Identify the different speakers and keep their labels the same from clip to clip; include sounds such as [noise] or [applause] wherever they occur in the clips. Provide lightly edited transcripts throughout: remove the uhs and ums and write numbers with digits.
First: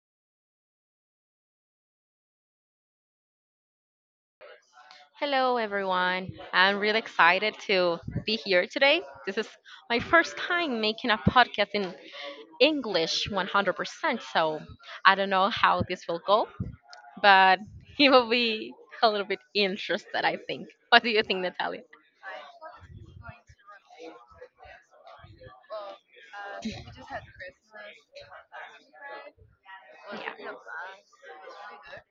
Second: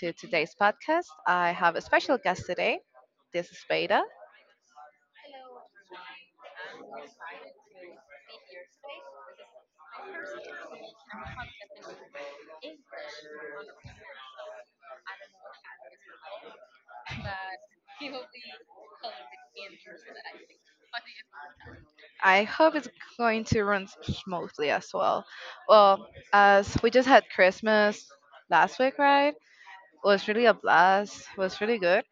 Speaker 1: to today's podcast. I have a special guest today. This is Beta.
Speaker 2: Hello, everyone. I'm really excited to be here today. This is my first time making a podcast in English 100%, so I don't know how this will go, but [laughs] it will be a little bit interested, I think. What do you think, Natalia?
Speaker 1: I hope it's going to run smoothly as well. Well, as we
Speaker 2: Yeah.
Speaker 1: just had Christmas last week, right? It was really a blast. It was really good.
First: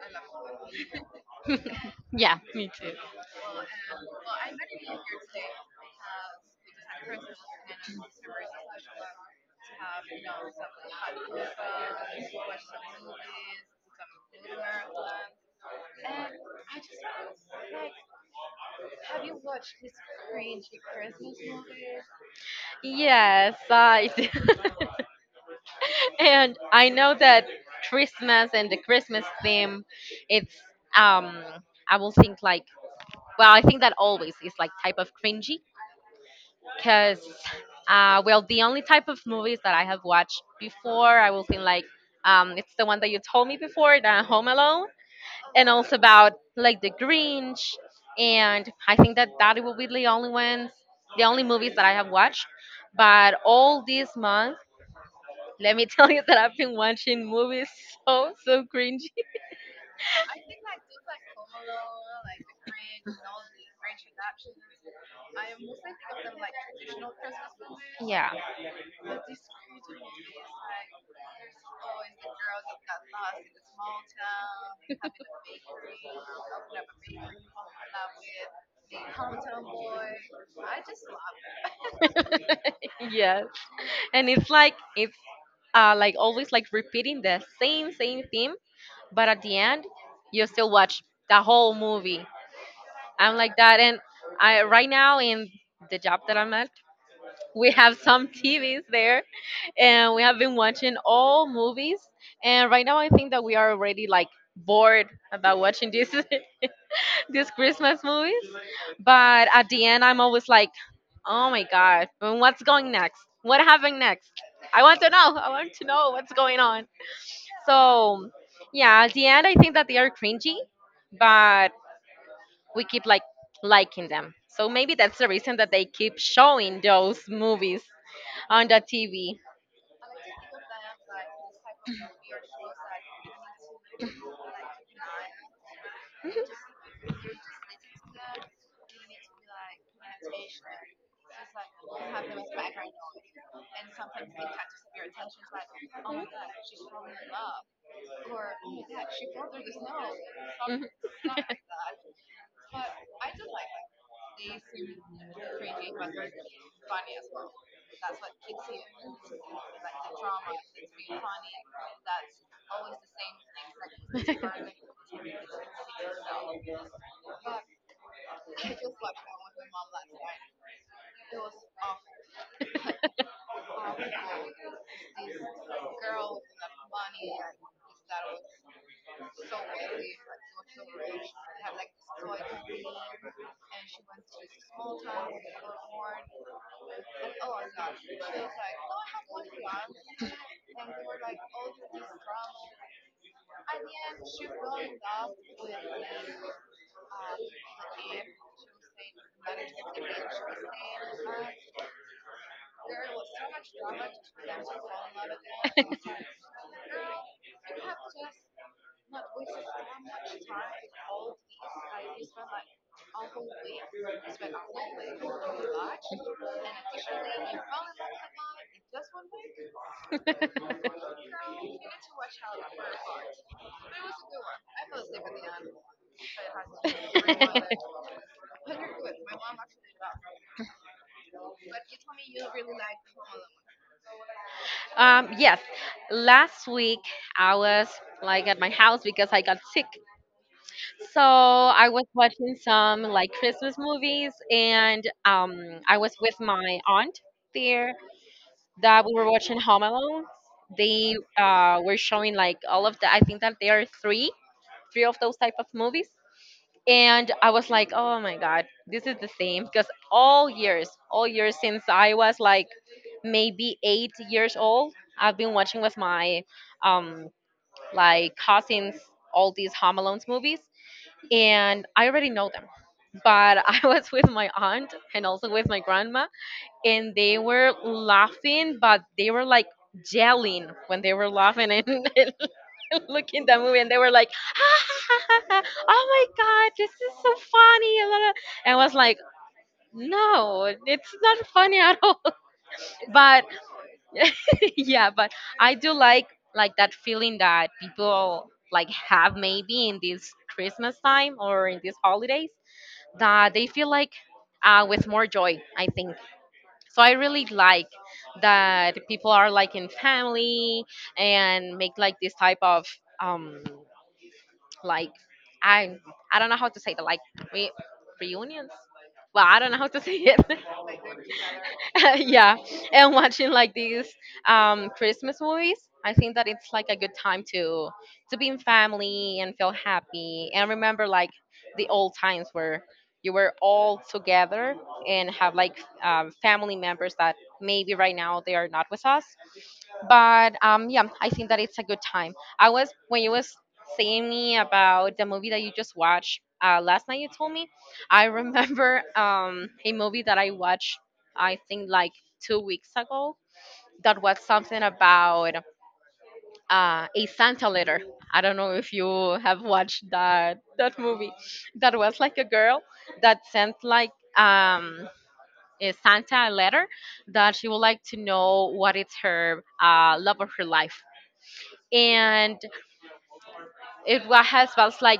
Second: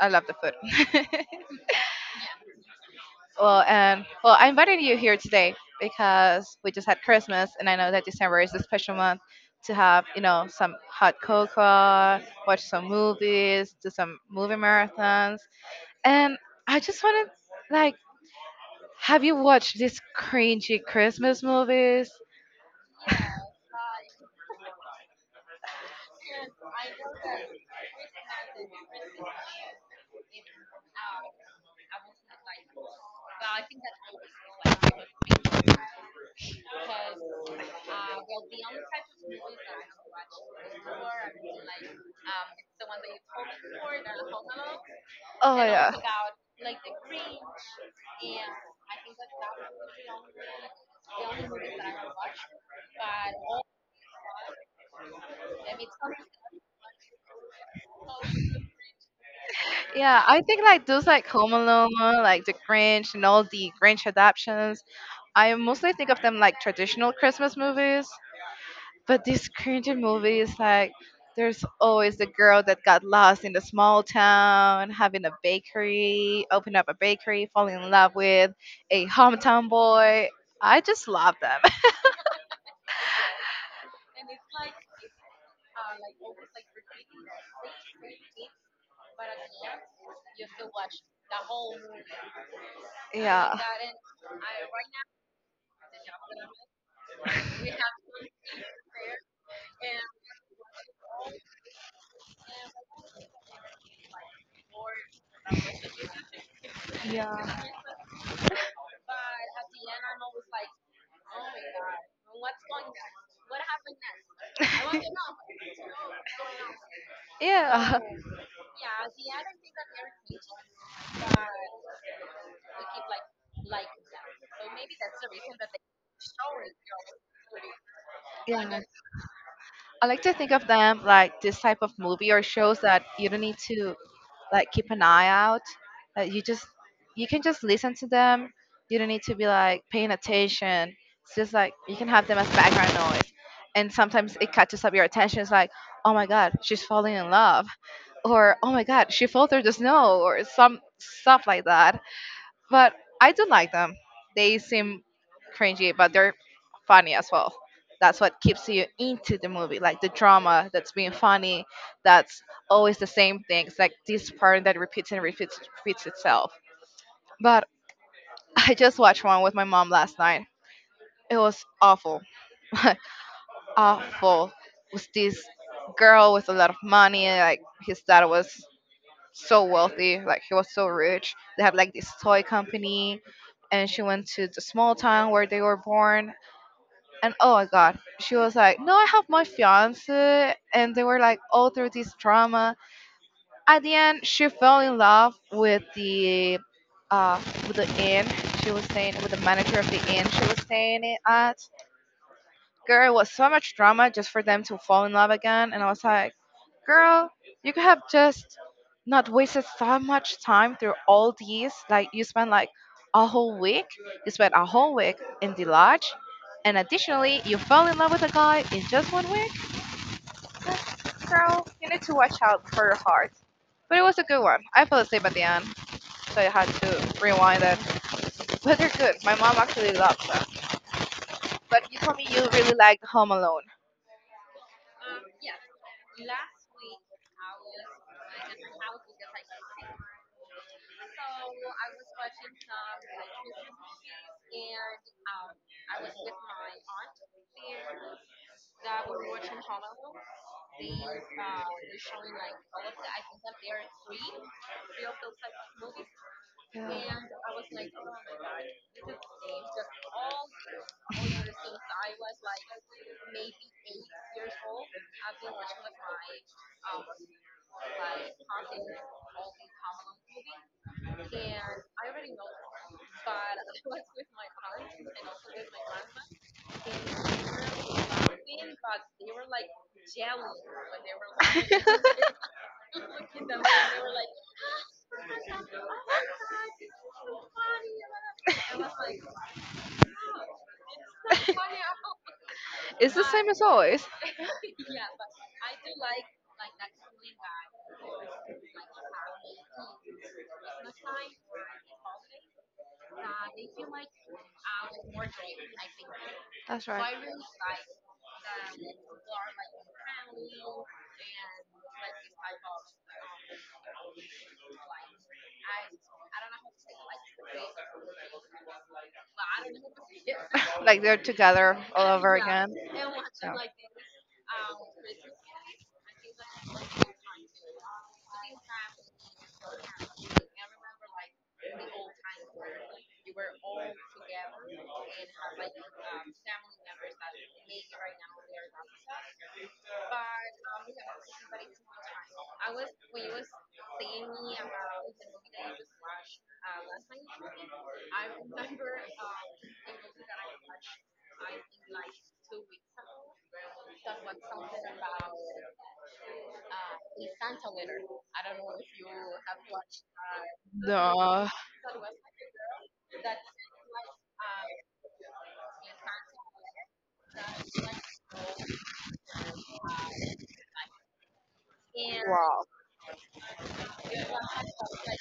Speaker 1: I love the food. [laughs]
Speaker 2: [laughs] Yeah, me too.
Speaker 1: Well, and well, I invited you here today because we just had Christmas, and I know that December is a special month to have, some hot cocoa, watch some movies, do some movie marathons, and I just wanted, like, have you watched these cringy Christmas movies?
Speaker 2: Yes, I do. [laughs] And I know that Christmas and the Christmas theme, it's um, I will think like, well, I think that always is like type of cringy, cause well, the only type of movies that I have watched before, I will think like, it's the one that you told me before, the Home Alone,
Speaker 1: Oh
Speaker 2: and
Speaker 1: yeah.
Speaker 2: also about like the Grinch, and I think that that will be the only ones, the only movies that I have watched. But all these months. Let me [laughs] tell you that I've been watching movies so cringy.
Speaker 1: Yeah, I think like those like Home Alone, like The Grinch, and all the Grinch adaptations. I mostly think of them like traditional Christmas movies.
Speaker 2: Yeah. [laughs]
Speaker 1: But these cringy movies, like, there's always the girl that got lost in the small town, having a bakery, open up a bakery, falling in love with a hometown boy. I just love them. [laughs]
Speaker 2: Yes. And it's like always like repeating the same theme, but at the end you still watch the whole movie. I'm
Speaker 1: Yeah.
Speaker 2: like that, and I right now in the job that I'm at, we have some [laughs] TVs there, and we have been watching all movies, and right now I think that we are already like bored about watching this [laughs] these
Speaker 1: Yeah.
Speaker 2: Christmas movies. But at the end, I'm always like, oh my God, and what's going next? What happened next?
Speaker 1: Yeah.
Speaker 2: I want to know. I want to
Speaker 1: [laughs]
Speaker 2: know what's going on. So, yeah, at the end, I think that they are cringy, but we keep like liking them. So maybe that's the reason that they keep showing those movies on
Speaker 1: Yeah.
Speaker 2: the TV.
Speaker 1: I like to think of them like this type of movie or shows that you don't need to like keep an eye out. Like you just you can just listen to them. You don't need to be like paying attention. It's just like you can have them as background noise. And sometimes it catches up your attention. It's like, oh my god, she's falling in love, or oh my god, she fell through the snow, or some stuff like that, but I do like them. They seem cringy, but they're funny as well. That's what keeps you into the movie, like the drama that's being funny, that's always the same thing. It's like this pattern that repeats and repeats, repeats itself. But [laughs] I just watched one with my mom last night. It was awful, [laughs] awful. It was this girl with a lot of money, like his dad was so wealthy, like he was so rich. They have like this toy company, and she went to the small town where they were born. And oh my god, she was like, "No, I have my fiance," and they were like all through this drama. At the end, she fell in love uh with the inn she was staying with the manager of the inn she was staying at. Girl, it was so much drama just for them to fall in love again. And I was like, girl, you could have just not wasted so much time through all these. Like, you spent like a whole week, you spent a whole week in the lodge. And additionally, you fell in love with a guy in just one week.
Speaker 2: Mhm. [laughs]
Speaker 1: Like, girl, you need to watch out for your heart. But it was a good one. I fell asleep at the end, so I had to rewind it. [laughs]
Speaker 2: [laughs]
Speaker 1: But they're good. My mom actually loves them. But you told me you really liked Home Alone.
Speaker 2: Um, yes, last week I was like at my house because I got sick. So I was watching some like Christmas movies, and I was with my aunt there that we were watching Home Alone. They were showing like all of the. I think that there are three of those type of movies. And I was like, oh my god,
Speaker 1: Yeah.
Speaker 2: this is the same, because all years since I was like maybe 8 years old, I've been watching with my um like cousins all these Home Alone's movies, and I already know them. But [laughs] I was with my aunt and also with my grandma, and they were laughing, but they were like yelling when they were laughing [laughs] and looking that movie, and they were like, [laughs] "Oh my god, this is so funny!" And I was like, "No, it's not funny at all."
Speaker 1: It's
Speaker 2: [laughs]
Speaker 1: the
Speaker 2: But
Speaker 1: same as always.
Speaker 2: [laughs] yeah, but I do like that feeling that people like have maybe in this Christmas time or in these holidays, that they feel like with more joy, I think.
Speaker 1: That's
Speaker 2: So I
Speaker 1: right.
Speaker 2: really like that people are like in family and make like this type of um like I I don't know how to say the, like, re- reunions. Well, I don't know how to say it. [laughs]
Speaker 1: [laughs] Like they're together
Speaker 2: [laughs]
Speaker 1: all over
Speaker 2: Yeah,
Speaker 1: again.
Speaker 2: and watching
Speaker 1: So,
Speaker 2: like these Christmas movies, I think that it's like a good time to be in family and feel happy and remember like the old times where you were all together, and have like family members that maybe right now they are not with us, but yeah, I think that it's a good time. I was, when you was saying me about the movie that you just watched last night. You told me. I remember [laughs] a movie that I watched. I think like 2 weeks ago. That was something about a Santa letter. I don't know if you have watched that movie.
Speaker 1: duh.
Speaker 2: That was like a girl that sent like a Santa a letter, that she would like to know what is her love of her life, and
Speaker 1: Wow.
Speaker 2: it wa- has was like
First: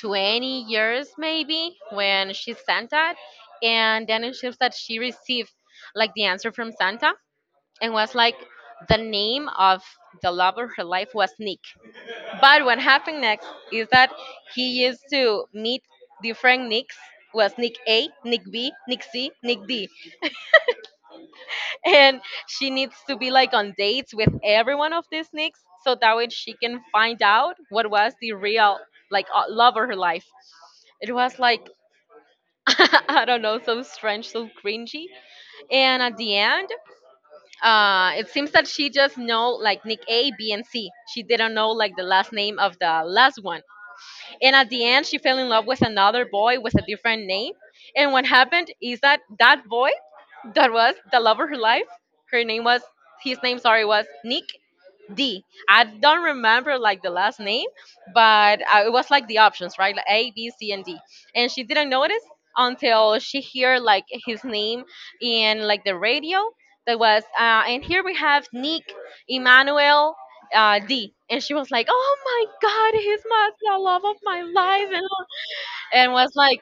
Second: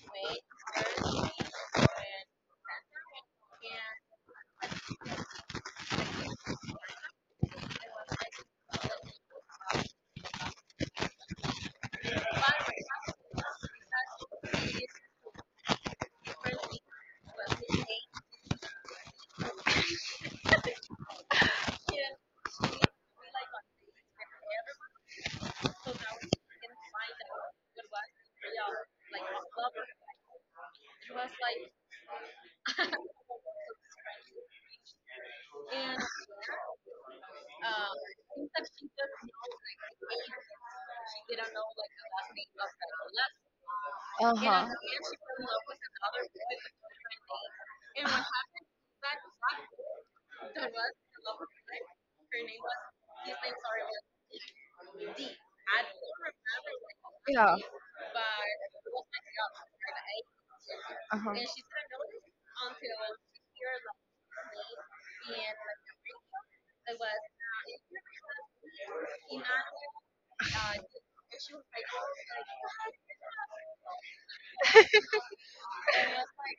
Speaker 2: 20 years maybe when she sent that, and then it shows that she received like the answer from Santa, and was like the name of the love of her life was Nick. But what happened next is that he used to meet different Nicks. Was Nick A, Nick B, Nick C, Nick D, and she needs to be like on dates with every one of these Nicks, so that way she can find out what was the real like love of her life. It was like, [laughs] I don't know, so strange, so cringy. And at the end, it seems that she just know like Nick A, B, and C. She didn't know like the last name of the last one.
Speaker 1: Uh
Speaker 2: And
Speaker 1: huh.
Speaker 2: at the end, she fell in love with another boy with a different name. And what happened is that that boy, that was the love of her life, her name was, his name, sorry, was Nick. D. I don't remember like the last
Speaker 1: Yeah.
Speaker 2: name, but it was like the options, right? Like A, B, C, and D.
Speaker 1: Uh huh.
Speaker 2: And she didn't notice until she hear like his name in like the radio. That was, and here we have Nick Emmanuel D. And she was like, "Oh my God, he's my the love of my life," and was like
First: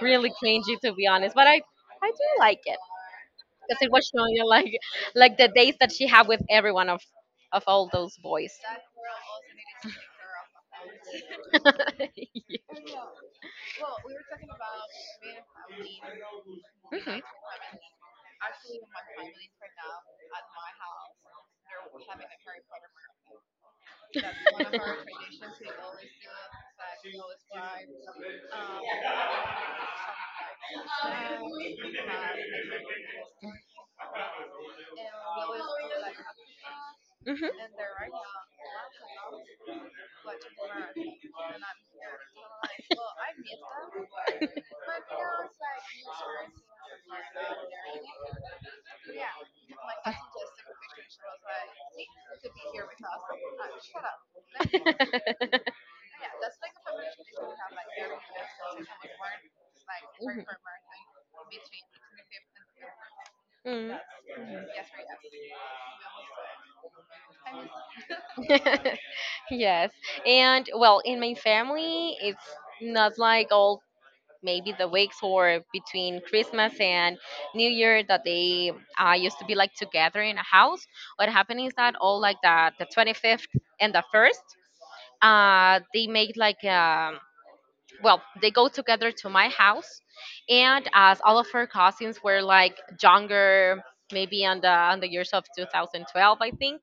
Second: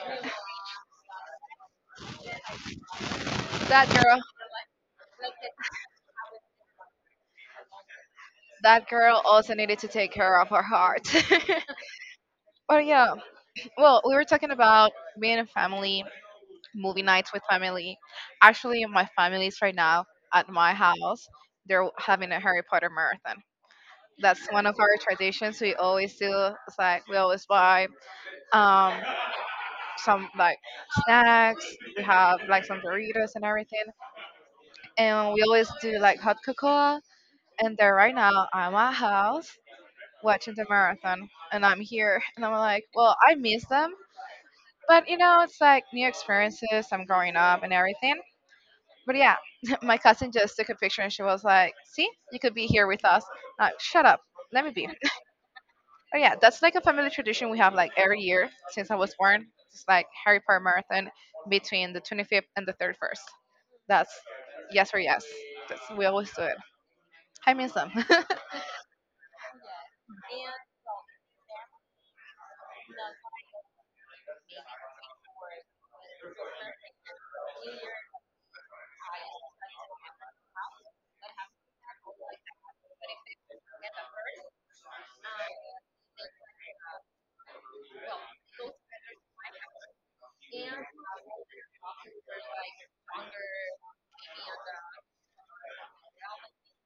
Speaker 2: really cringy, to be honest, but I do like, because
Speaker 1: That
Speaker 2: it was
Speaker 1: girl.
Speaker 2: showing you like the dates that she had with every one of all those boys.
Speaker 1: That girl also needed to take care of her heart. [laughs] But yeah. Well, we were talking about being a family, movie
Speaker 2: Mhm.
Speaker 1: nights with family. Actually, my family is right now at my house, they're having a Harry Potter marathon. That's one of our traditions. We always do. It's like we always buy um, some like snacks. We have like some Doritos and everything, and we always do like hot cocoa.
Speaker 2: Mhm.
Speaker 1: And there right now, I'm at house watching the marathon, and I'm here, and I'm like, well, I miss them, but you know, it's like new experiences. I'm growing up and everything. But yeah, [laughs] my cousin just took a picture and she was like, "See, you could be here with us." Like, shut up, let me be. [laughs] Oh
Speaker 2: [laughs]
Speaker 1: yeah, that's like a family tradition we have like every year since I was born. It's like Harry Potter marathon between the 25th and the 31st.
Speaker 2: Mm.
Speaker 1: That's yes or yes. That's, we always do it. I miss them. [laughs]
Speaker 2: [laughs] Yes. And well, in my family, it's not like all maybe the weeks or between Christmas and New Year that they used to be like together in a house. What happened is that all like the 25th and the 1st, they make like well, they go together to my house, and as all of her cousins were like younger, maybe on the years of 2012, I think.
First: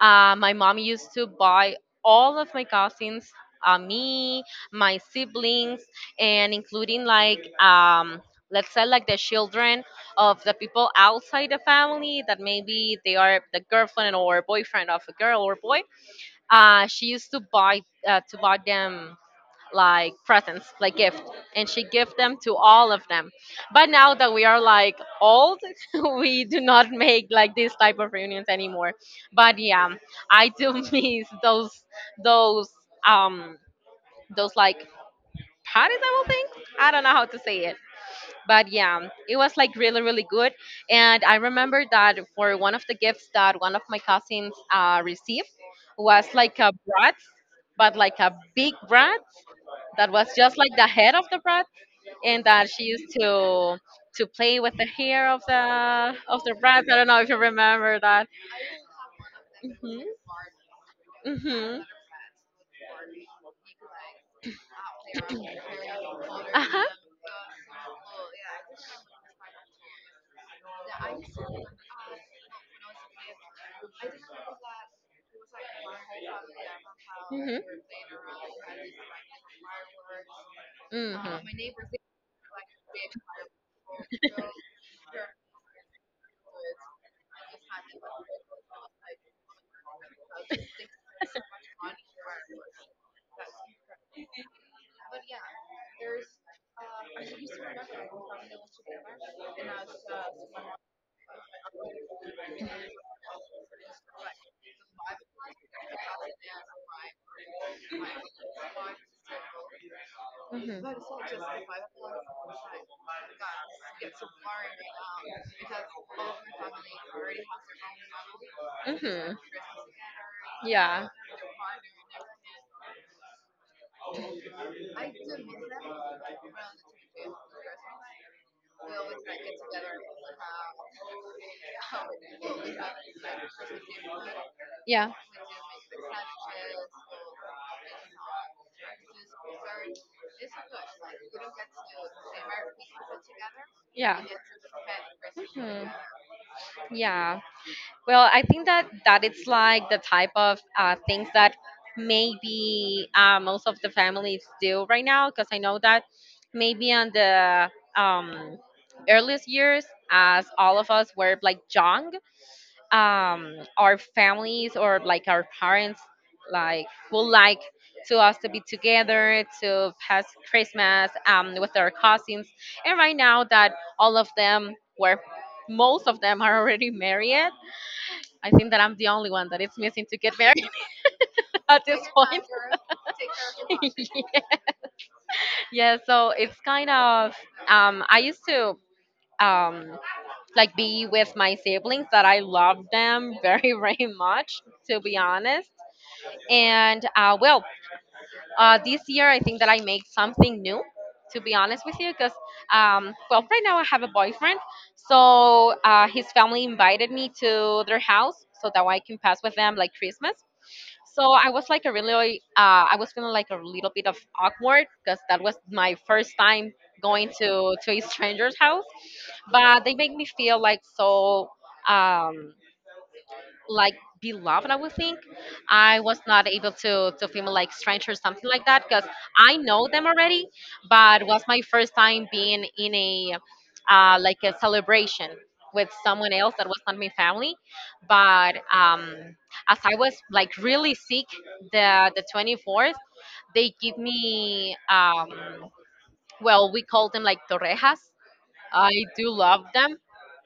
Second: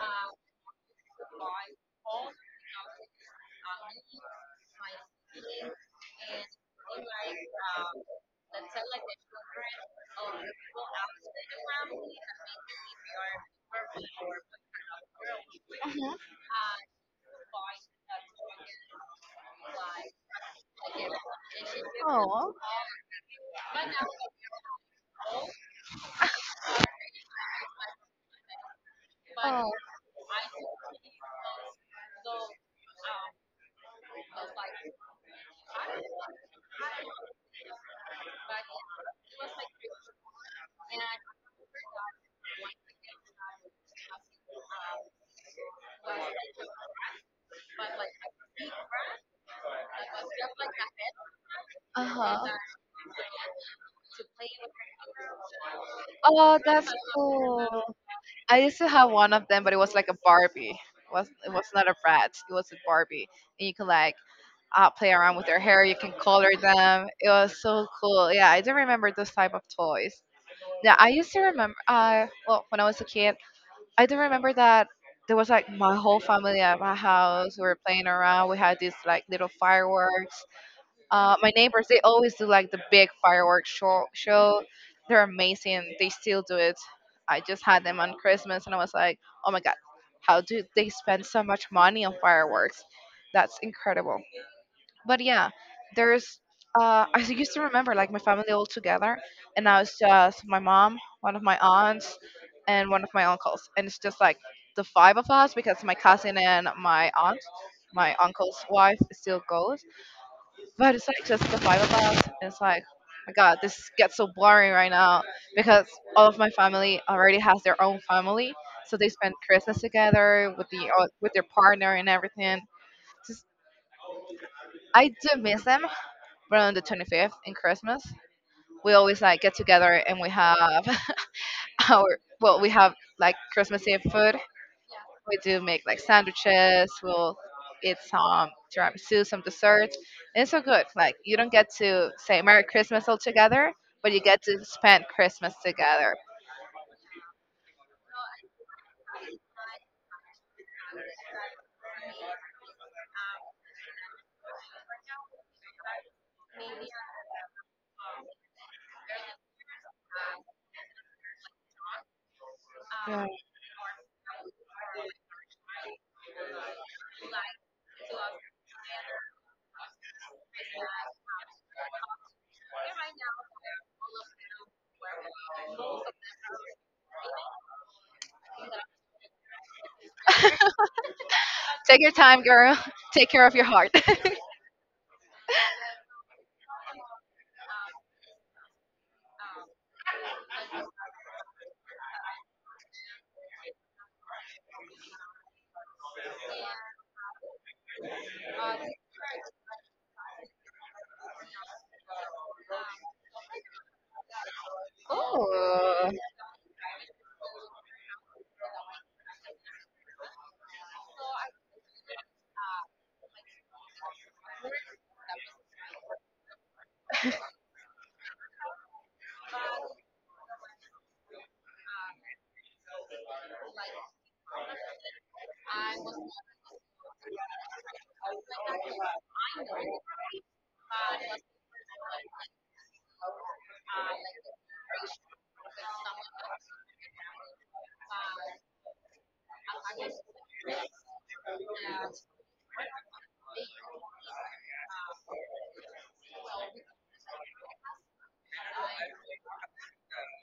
Speaker 2: My mom used to buy all of my cousins, me, my siblings, and including like let's say like the children of the people outside the family, that maybe they are the girlfriend or boyfriend of a girl or boy.
Speaker 1: Mhm.
Speaker 2: She used to buy them like presents, like gift, and she give them
Speaker 1: Oh,
Speaker 2: to all of them. But now that we are like old, [laughs] we do not make like this type of reunions anymore. But
Speaker 1: oh,
Speaker 2: yeah, I do [laughs] miss those um those like parties. I will think, I don't know how to say it. But yeah, it was like really, really good. And I remember that for one of the gifts that one of my cousins received, was like a brat, but like a big brat, that was just like the head of the brat,
Speaker 1: uh
Speaker 2: and
Speaker 1: huh.
Speaker 2: that she used to play with the hair of the
Speaker 1: [laughs]
Speaker 2: of the
Speaker 1: Oh,
Speaker 2: brats.
Speaker 1: that's
Speaker 2: I don't know if you
Speaker 1: cool.
Speaker 2: remember that.
Speaker 1: I used to have one of them, but it was
Speaker 2: Mhm.
Speaker 1: like a Barbie. It was
Speaker 2: Mhm.
Speaker 1: not a brat. It was a Barbie, and you could like play around with their hair. You can color
Speaker 2: Uh huh.
Speaker 1: them. It was so cool. Yeah, I do remember those type of toys. Yeah, I used to remember. Well, when I was a kid, I do remember that there was like my whole family at my
Speaker 2: Mhm.
Speaker 1: house. We were playing around. We had these like little fireworks.
Speaker 2: Mhm.
Speaker 1: My neighbors they always do like the big fireworks show. They're amazing. They still do it. I just had them on Christmas, and I was like, oh my god, how do they spend so much money on fireworks? That's incredible, but yeah, there's I [laughs] used to remember like my family all together, and now it's just my mom, one of my aunts, and one of my uncles, and it's just like the five of us because my cousin and my aunt, my uncle's wife still goes,
Speaker 2: Mhm.
Speaker 1: but it's like just the five of us. And it's like, my God, this gets so boring right now because all of my family already has their own family, so they
Speaker 2: Mhm.
Speaker 1: spend
Speaker 2: [laughs]
Speaker 1: Christmas together with the
Speaker 2: Yeah.
Speaker 1: with their partner and everything. Just I do miss them, but on the 25th in Christmas, we always like get together and we have [laughs] our, well, we have like Christmas Eve food.
Speaker 2: Yeah.
Speaker 1: We do make like sandwiches. We'll eat some tiramisu, some dessert. And it's so good. Like you don't get to say Merry Christmas all together, but
Speaker 2: Yeah.
Speaker 1: you get to spend Christmas
Speaker 2: Hmm.
Speaker 1: together.
Speaker 2: Yeah. Well, I think that that it's like the type of things that maybe most of the families do right now, because I know that maybe on the um, earliest years, as all of us were like young,
Speaker 1: Yeah.
Speaker 2: our families or like our parents like would like to us to be together to pass Christmas with our cousins, and right now that all of them were, most of them are already married. I think that I'm the only one that is missing to get married [laughs] at this
Speaker 1: Take your
Speaker 2: point.
Speaker 1: time, girl. [laughs] Take care of your heart.
Speaker 2: [laughs] Yeah, so it's kind of I used to um, like be with my siblings that I love them very [laughs] very much, to be honest. And well, this year I think that I made something new, to be honest with you, because well, right now I have a boyfriend,
Speaker 1: [laughs]
Speaker 2: so
Speaker 1: Oh,
Speaker 2: his family invited me to their house so that I can pass with them like Christmas. So I was like a really, I was feeling like a little bit of awkward, because that was my first time going to a stranger's house, but they make me feel like so. Um, like beloved, I would think. I was not able to film like strangers, something like that, because I know them already, but it was my first time being in a like a celebration with someone else that was not my family. But as I was like really sick the 24th, they give me, well, we call them like torrejas. I do love them.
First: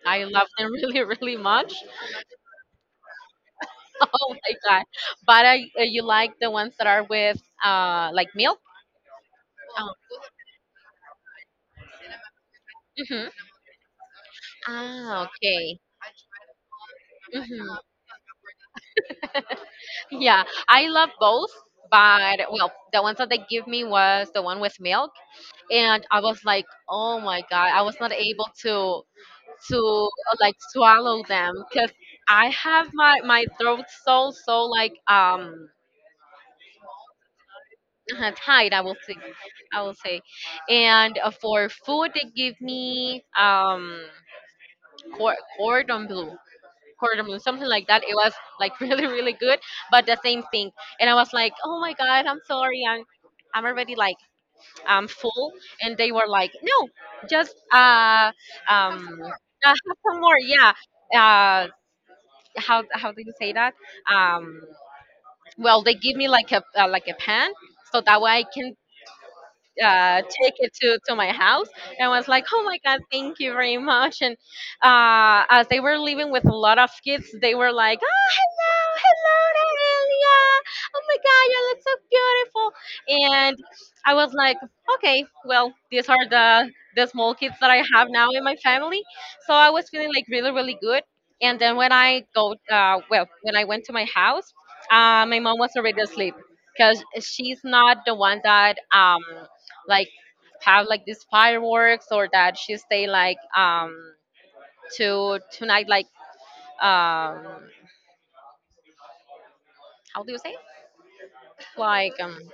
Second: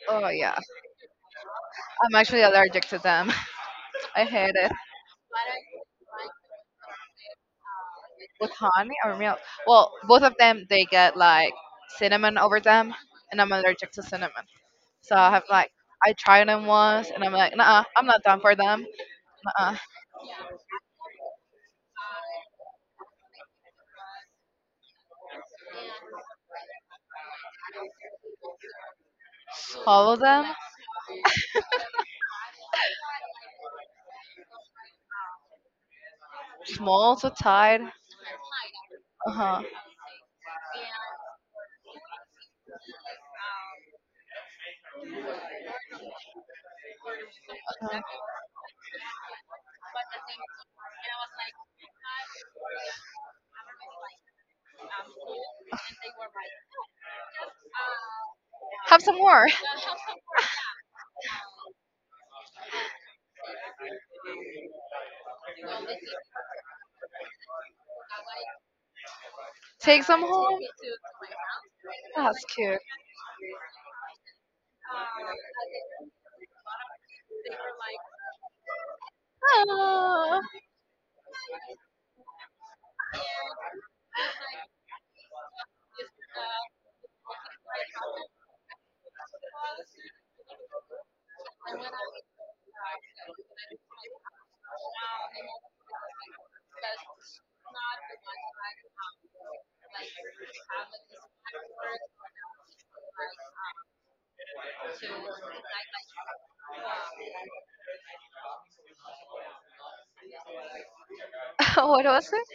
Speaker 2: I
Speaker 1: oh
Speaker 2: love
Speaker 1: yeah.
Speaker 2: them [laughs] really, really much.
Speaker 1: I'm actually allergic to them.
Speaker 2: [laughs]
Speaker 1: [laughs] I
Speaker 2: Oh my
Speaker 1: hate it.
Speaker 2: god! But you like the ones that are with like
Speaker 1: With
Speaker 2: milk?
Speaker 1: honey or milk. Well,
Speaker 2: Oh.
Speaker 1: both of them they get like cinnamon over them,
Speaker 2: Hmm.
Speaker 1: and I'm allergic to cinnamon. So
Speaker 2: Ah,
Speaker 1: I have like
Speaker 2: okay.
Speaker 1: I tried them once, and I'm like,
Speaker 2: hmm
Speaker 1: nah, I'm not done for them. Uh,
Speaker 2: Yeah, I love both, but well, the ones that they give me was the one with milk, and I was like, oh my god, I was not able to to
Speaker 1: swallow
Speaker 2: uh,
Speaker 1: them,
Speaker 2: like swallow them because I have my throat so so like
Speaker 1: small to tight.
Speaker 2: [laughs] tight.
Speaker 1: Uh huh.
Speaker 2: I will say, and for food they give me cordon bleu cordon bleu, something like that. It was like [laughs] really really good, but the same thing. And I was like, oh my god, I'm sorry, I'm already like, I'm full. And they were like, no, just um
Speaker 1: Have some
Speaker 2: uh,
Speaker 1: more.
Speaker 2: [laughs] have some more, yeah. uh how do you say that? um well, they give me like a like a pan so that way I can
Speaker 1: [laughs] Take some
Speaker 2: take
Speaker 1: home.
Speaker 2: it to my house. And I was
Speaker 1: That's
Speaker 2: like, oh my
Speaker 1: cute.
Speaker 2: God, thank you very much. And as they were leaving with a lot of kids, they were like, oh, hello, hello,
Speaker 1: Uh,
Speaker 2: Aurelia. Oh my God, you look so beautiful. And I was like, okay, well, these are the small kids that I have now in my family. So I was feeling like really, really good. And then when I when I went to my house, my mom was already asleep because she's not the one that like, have like these fireworks, or that she stay like to tonight like um how do you say,
Speaker 1: [laughs] what
Speaker 2: like
Speaker 1: was it?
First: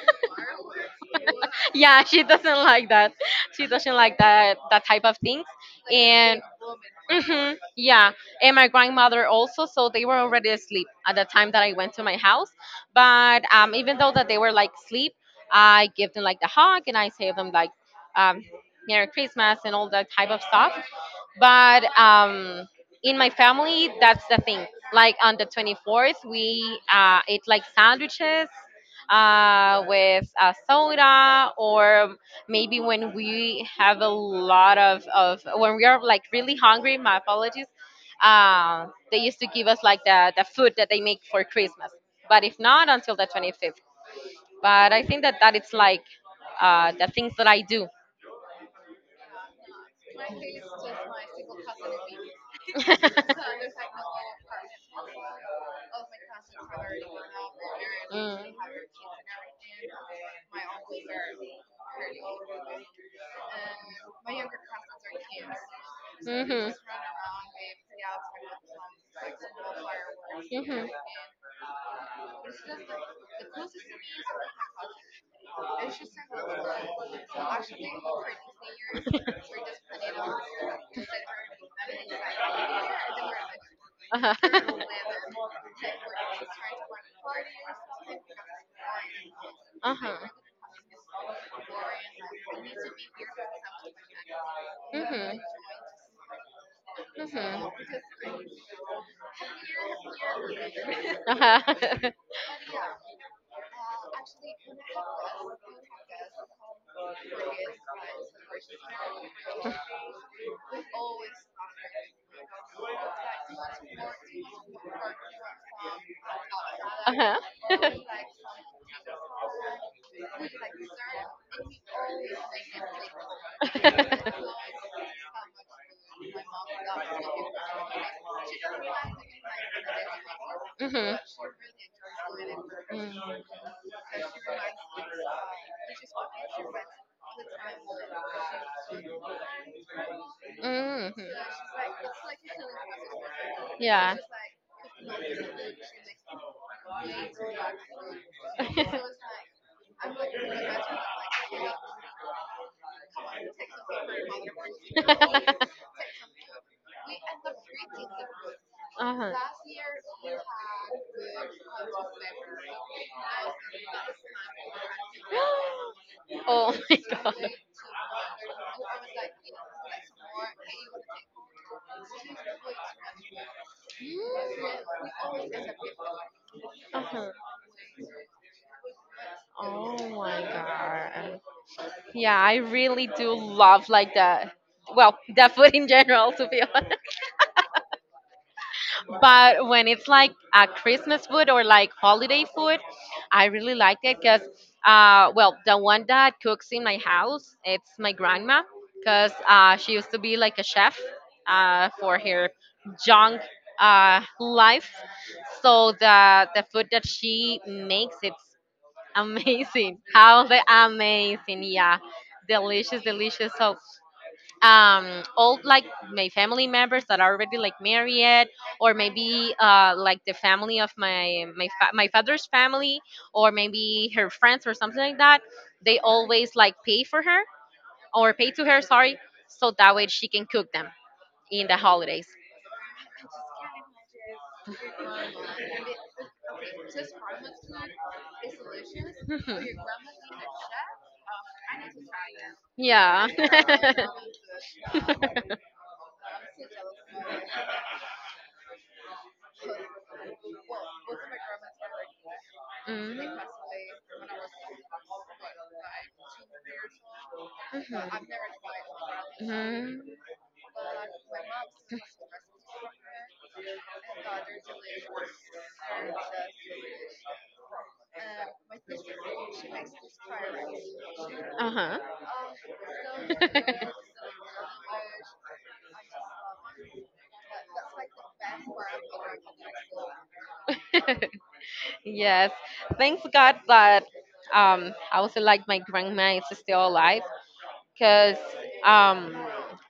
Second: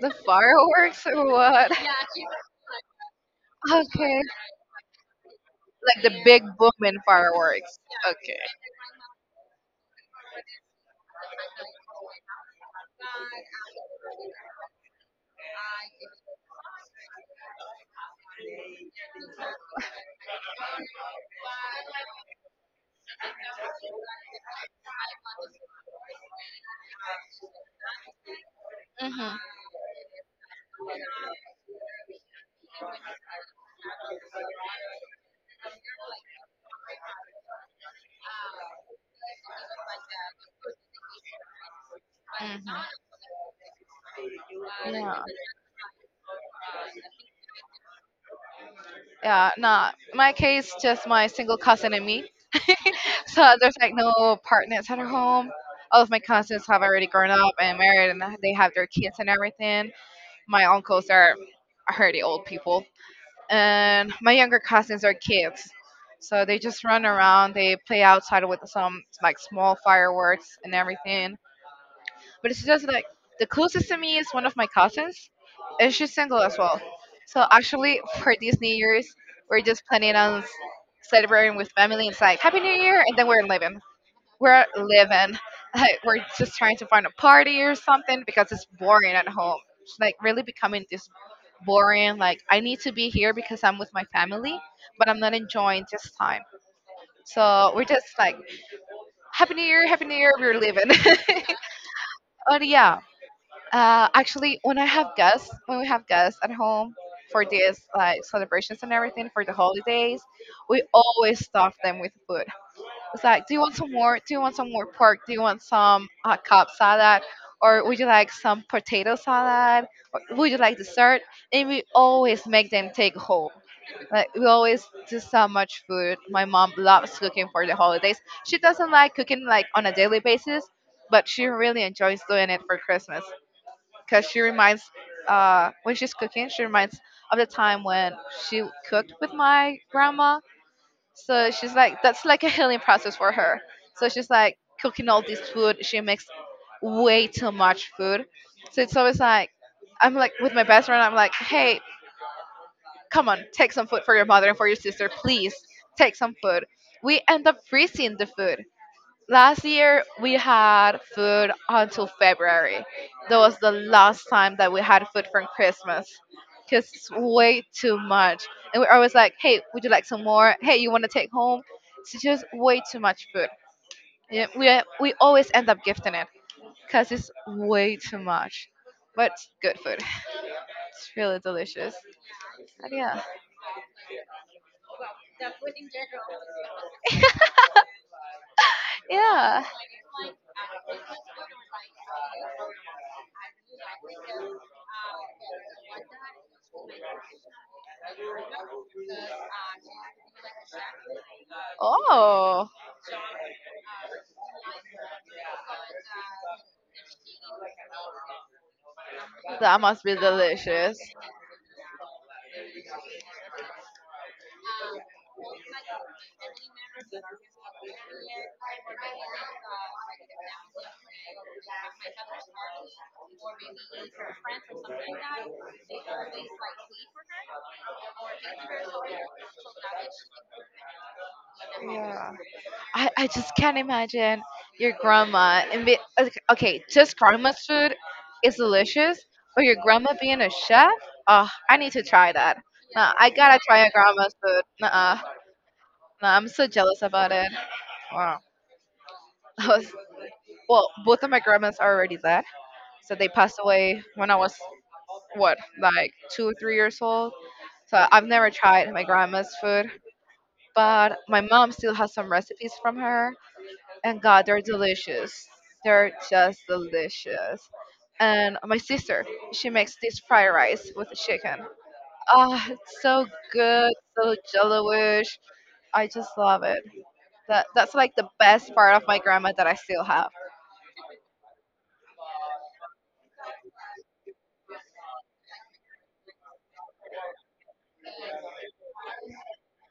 Speaker 1: The fireworks or what?
Speaker 2: [laughs]
Speaker 1: Okay.
Speaker 2: yeah, she doesn't like that. She doesn't like
Speaker 1: Like
Speaker 2: that type of things.
Speaker 1: the
Speaker 2: And
Speaker 1: big booming fireworks.
Speaker 2: yeah,
Speaker 1: Okay.
Speaker 2: and my grandmother also. So they were already asleep at the time that I went to my house. But even though that they were like asleep, I give them like the hug and I say them like um, Merry Christmas and all that type of stuff. But in my family, that's the thing. Like on the 24th, we ate like sandwiches
Speaker 1: Mhm.
Speaker 2: with soda, or maybe when we have a lot of when we are like really hungry, my apologies, they used to give us like the food that they make for Christmas, but if not until the 25th. But I
Speaker 1: Mhm.
Speaker 2: think that it's like the things that I do.
Speaker 1: Yeah, nah. My case, just my single cousin and me. So
Speaker 2: [laughs]
Speaker 1: there's like no partners at our home. All of my cousins have already grown up and married, and
Speaker 2: Mm.
Speaker 1: they have their kids and everything. My uncles are already old people, and my younger cousins are kids. So they
Speaker 2: Mhm.
Speaker 1: just run around. They play outside with some like small fireworks and
Speaker 2: Mhm.
Speaker 1: everything. But it's just like the closest to me is one of my cousins, and she's single as well. So actually, [laughs] for these New Year's, we're just planning on celebrating with family. It's like Happy New Year, and then we're living.
Speaker 2: Uh-huh.
Speaker 1: We're
Speaker 2: [laughs]
Speaker 1: living. [laughs] Like we're just trying to find a party or something because it's boring at home. It's like
Speaker 2: Uh-huh.
Speaker 1: really becoming this boring. Like I need to be here because I'm with my family, but I'm not
Speaker 2: Mhm.
Speaker 1: enjoying this time.
Speaker 2: Mhm.
Speaker 1: So we're just like Happy New Year, Happy New Year. We're living. [laughs]
Speaker 2: Uh-huh. [laughs]
Speaker 1: But yeah, actually, when I have guests, when we have guests at home for these like celebrations and everything for the holidays, we always stuff them with food. It's like, do you want some more? Do you want some more pork? Do you want some cob salad?
Speaker 2: Uh-huh.
Speaker 1: Or would you
Speaker 2: [laughs]
Speaker 1: like some potato salad? Or
Speaker 2: [laughs]
Speaker 1: would you like
Speaker 2: Mhm.
Speaker 1: dessert? And we always make them take home. Like we always do so much food. My mom loves cooking for the holidays. She doesn't like cooking like on a daily basis, but she really enjoys doing it for Christmas because she reminds when she's cooking she reminds of the time when she cooked with my grandma,
Speaker 2: Mm. Mhm.
Speaker 1: so she's like that's like a healing process for her. So
Speaker 2: Yeah. [laughs]
Speaker 1: she's like cooking all this food, she makes way too much food. So it's always like I'm like with my best friend, I'm like, hey, come on, take some food for your mother and for your sister, please take some food. We end up freezing the food. Last year we had food until February. That was the last time that we had food from Christmas.
Speaker 2: Uh-huh. Oh
Speaker 1: Cause
Speaker 2: my
Speaker 1: it's
Speaker 2: god.
Speaker 1: way
Speaker 2: [laughs]
Speaker 1: too much. And we're always like, hey, would you like some more? Hey, you wanna take home? It's just way too much food. Yeah, we always end up gifting it because it's
Speaker 2: Uh-huh.
Speaker 1: way too much. But it's good food.
Speaker 2: Oh my
Speaker 1: It's really
Speaker 2: god.
Speaker 1: delicious.
Speaker 2: Yeah, I
Speaker 1: And
Speaker 2: really
Speaker 1: yeah.
Speaker 2: do love like the [laughs] the food in general, to be honest. [laughs]
Speaker 1: Yeah.
Speaker 2: But when it's like a Christmas food or like holiday food, I really like it because the one that cooks in my house, it's my grandma, because she used to be like a chef for her
Speaker 1: Oh,
Speaker 2: young life. So the food that she makes, it's
Speaker 1: that
Speaker 2: amazing.
Speaker 1: must be
Speaker 2: [laughs] How the
Speaker 1: delicious.
Speaker 2: amazing, yeah. Delicious, delicious. So all like my family members that are already like married, or maybe like the family of my father's family, or maybe her friends or something like that, they always like pay for her, or pay to her, sorry, so that way she can cook them in the holidays.
Speaker 1: Yeah. I just can't imagine your grandma and be okay. Okay, just grandma's food is delicious, but your
Speaker 2: Mhm.
Speaker 1: grandma being a chef. Oh, I need to try that. Nah,
Speaker 2: Yeah.
Speaker 1: I gotta try your grandma's
Speaker 2: [laughs]
Speaker 1: food. Nah, nah, I'm so jealous about it. Wow. [laughs] I was- well, both of my grandmas are already dead, so
Speaker 2: Mhm.
Speaker 1: they passed away when I was what, like 2 or 3 years old. So I've never tried my grandma's food.
Speaker 2: Mhm.
Speaker 1: But my mom still has some recipes from her, and god, they're delicious. They're just delicious. And my sister, she makes this fried rice with chicken.
Speaker 2: Mhm.
Speaker 1: It's so good, so jello-ish. I just love it. That's like the best part of my grandma that I still have.
Speaker 2: [laughs] Yes. Thanks God that I would say like my grandma is still alive, because um,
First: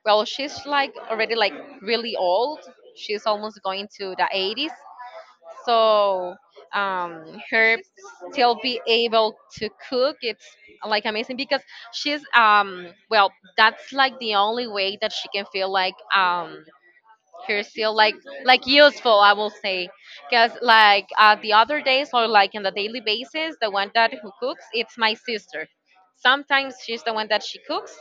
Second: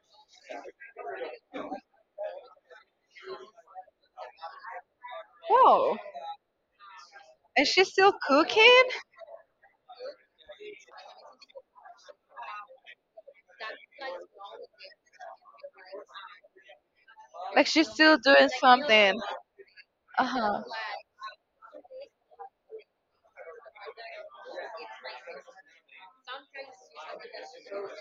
Speaker 2: well, she's like already like really old. She's almost going to the 80s.
Speaker 1: Whoa.
Speaker 2: So
Speaker 1: And
Speaker 2: her
Speaker 1: she's still
Speaker 2: still be
Speaker 1: cooking?
Speaker 2: able to cook, it's like amazing because she's well that's like the only way that she can feel like they're
Speaker 1: Like she's
Speaker 2: still like
Speaker 1: still doing
Speaker 2: like
Speaker 1: something.
Speaker 2: useful, I will say, because
Speaker 1: Uh-huh.
Speaker 2: like the other days or like in the daily basis, the one that who cooks, it's my sister. Sometimes she's the one that she cooks.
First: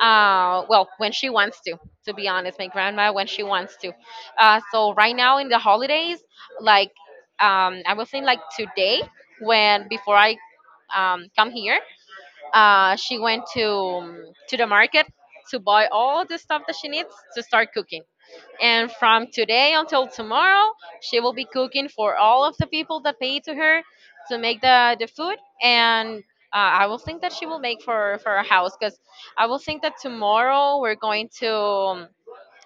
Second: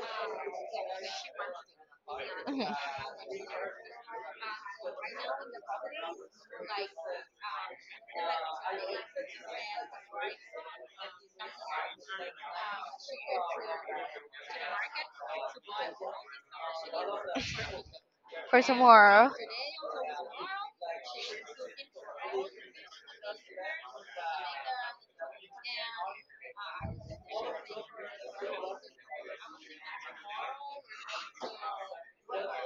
Speaker 2: Well, when she wants to be honest, my
Speaker 1: Mhm,
Speaker 2: grandma when she wants to. So right now in the holidays, like I was saying, like today when before I come here, she went to the market to buy all the stuff that she needs to start cooking.
Speaker 1: for
Speaker 2: And from
Speaker 1: tomorrow.
Speaker 2: today until tomorrow, she will be cooking for all of the people that pay to her to make the food. And I will think that she will make for our house, because I will think that tomorrow we're going to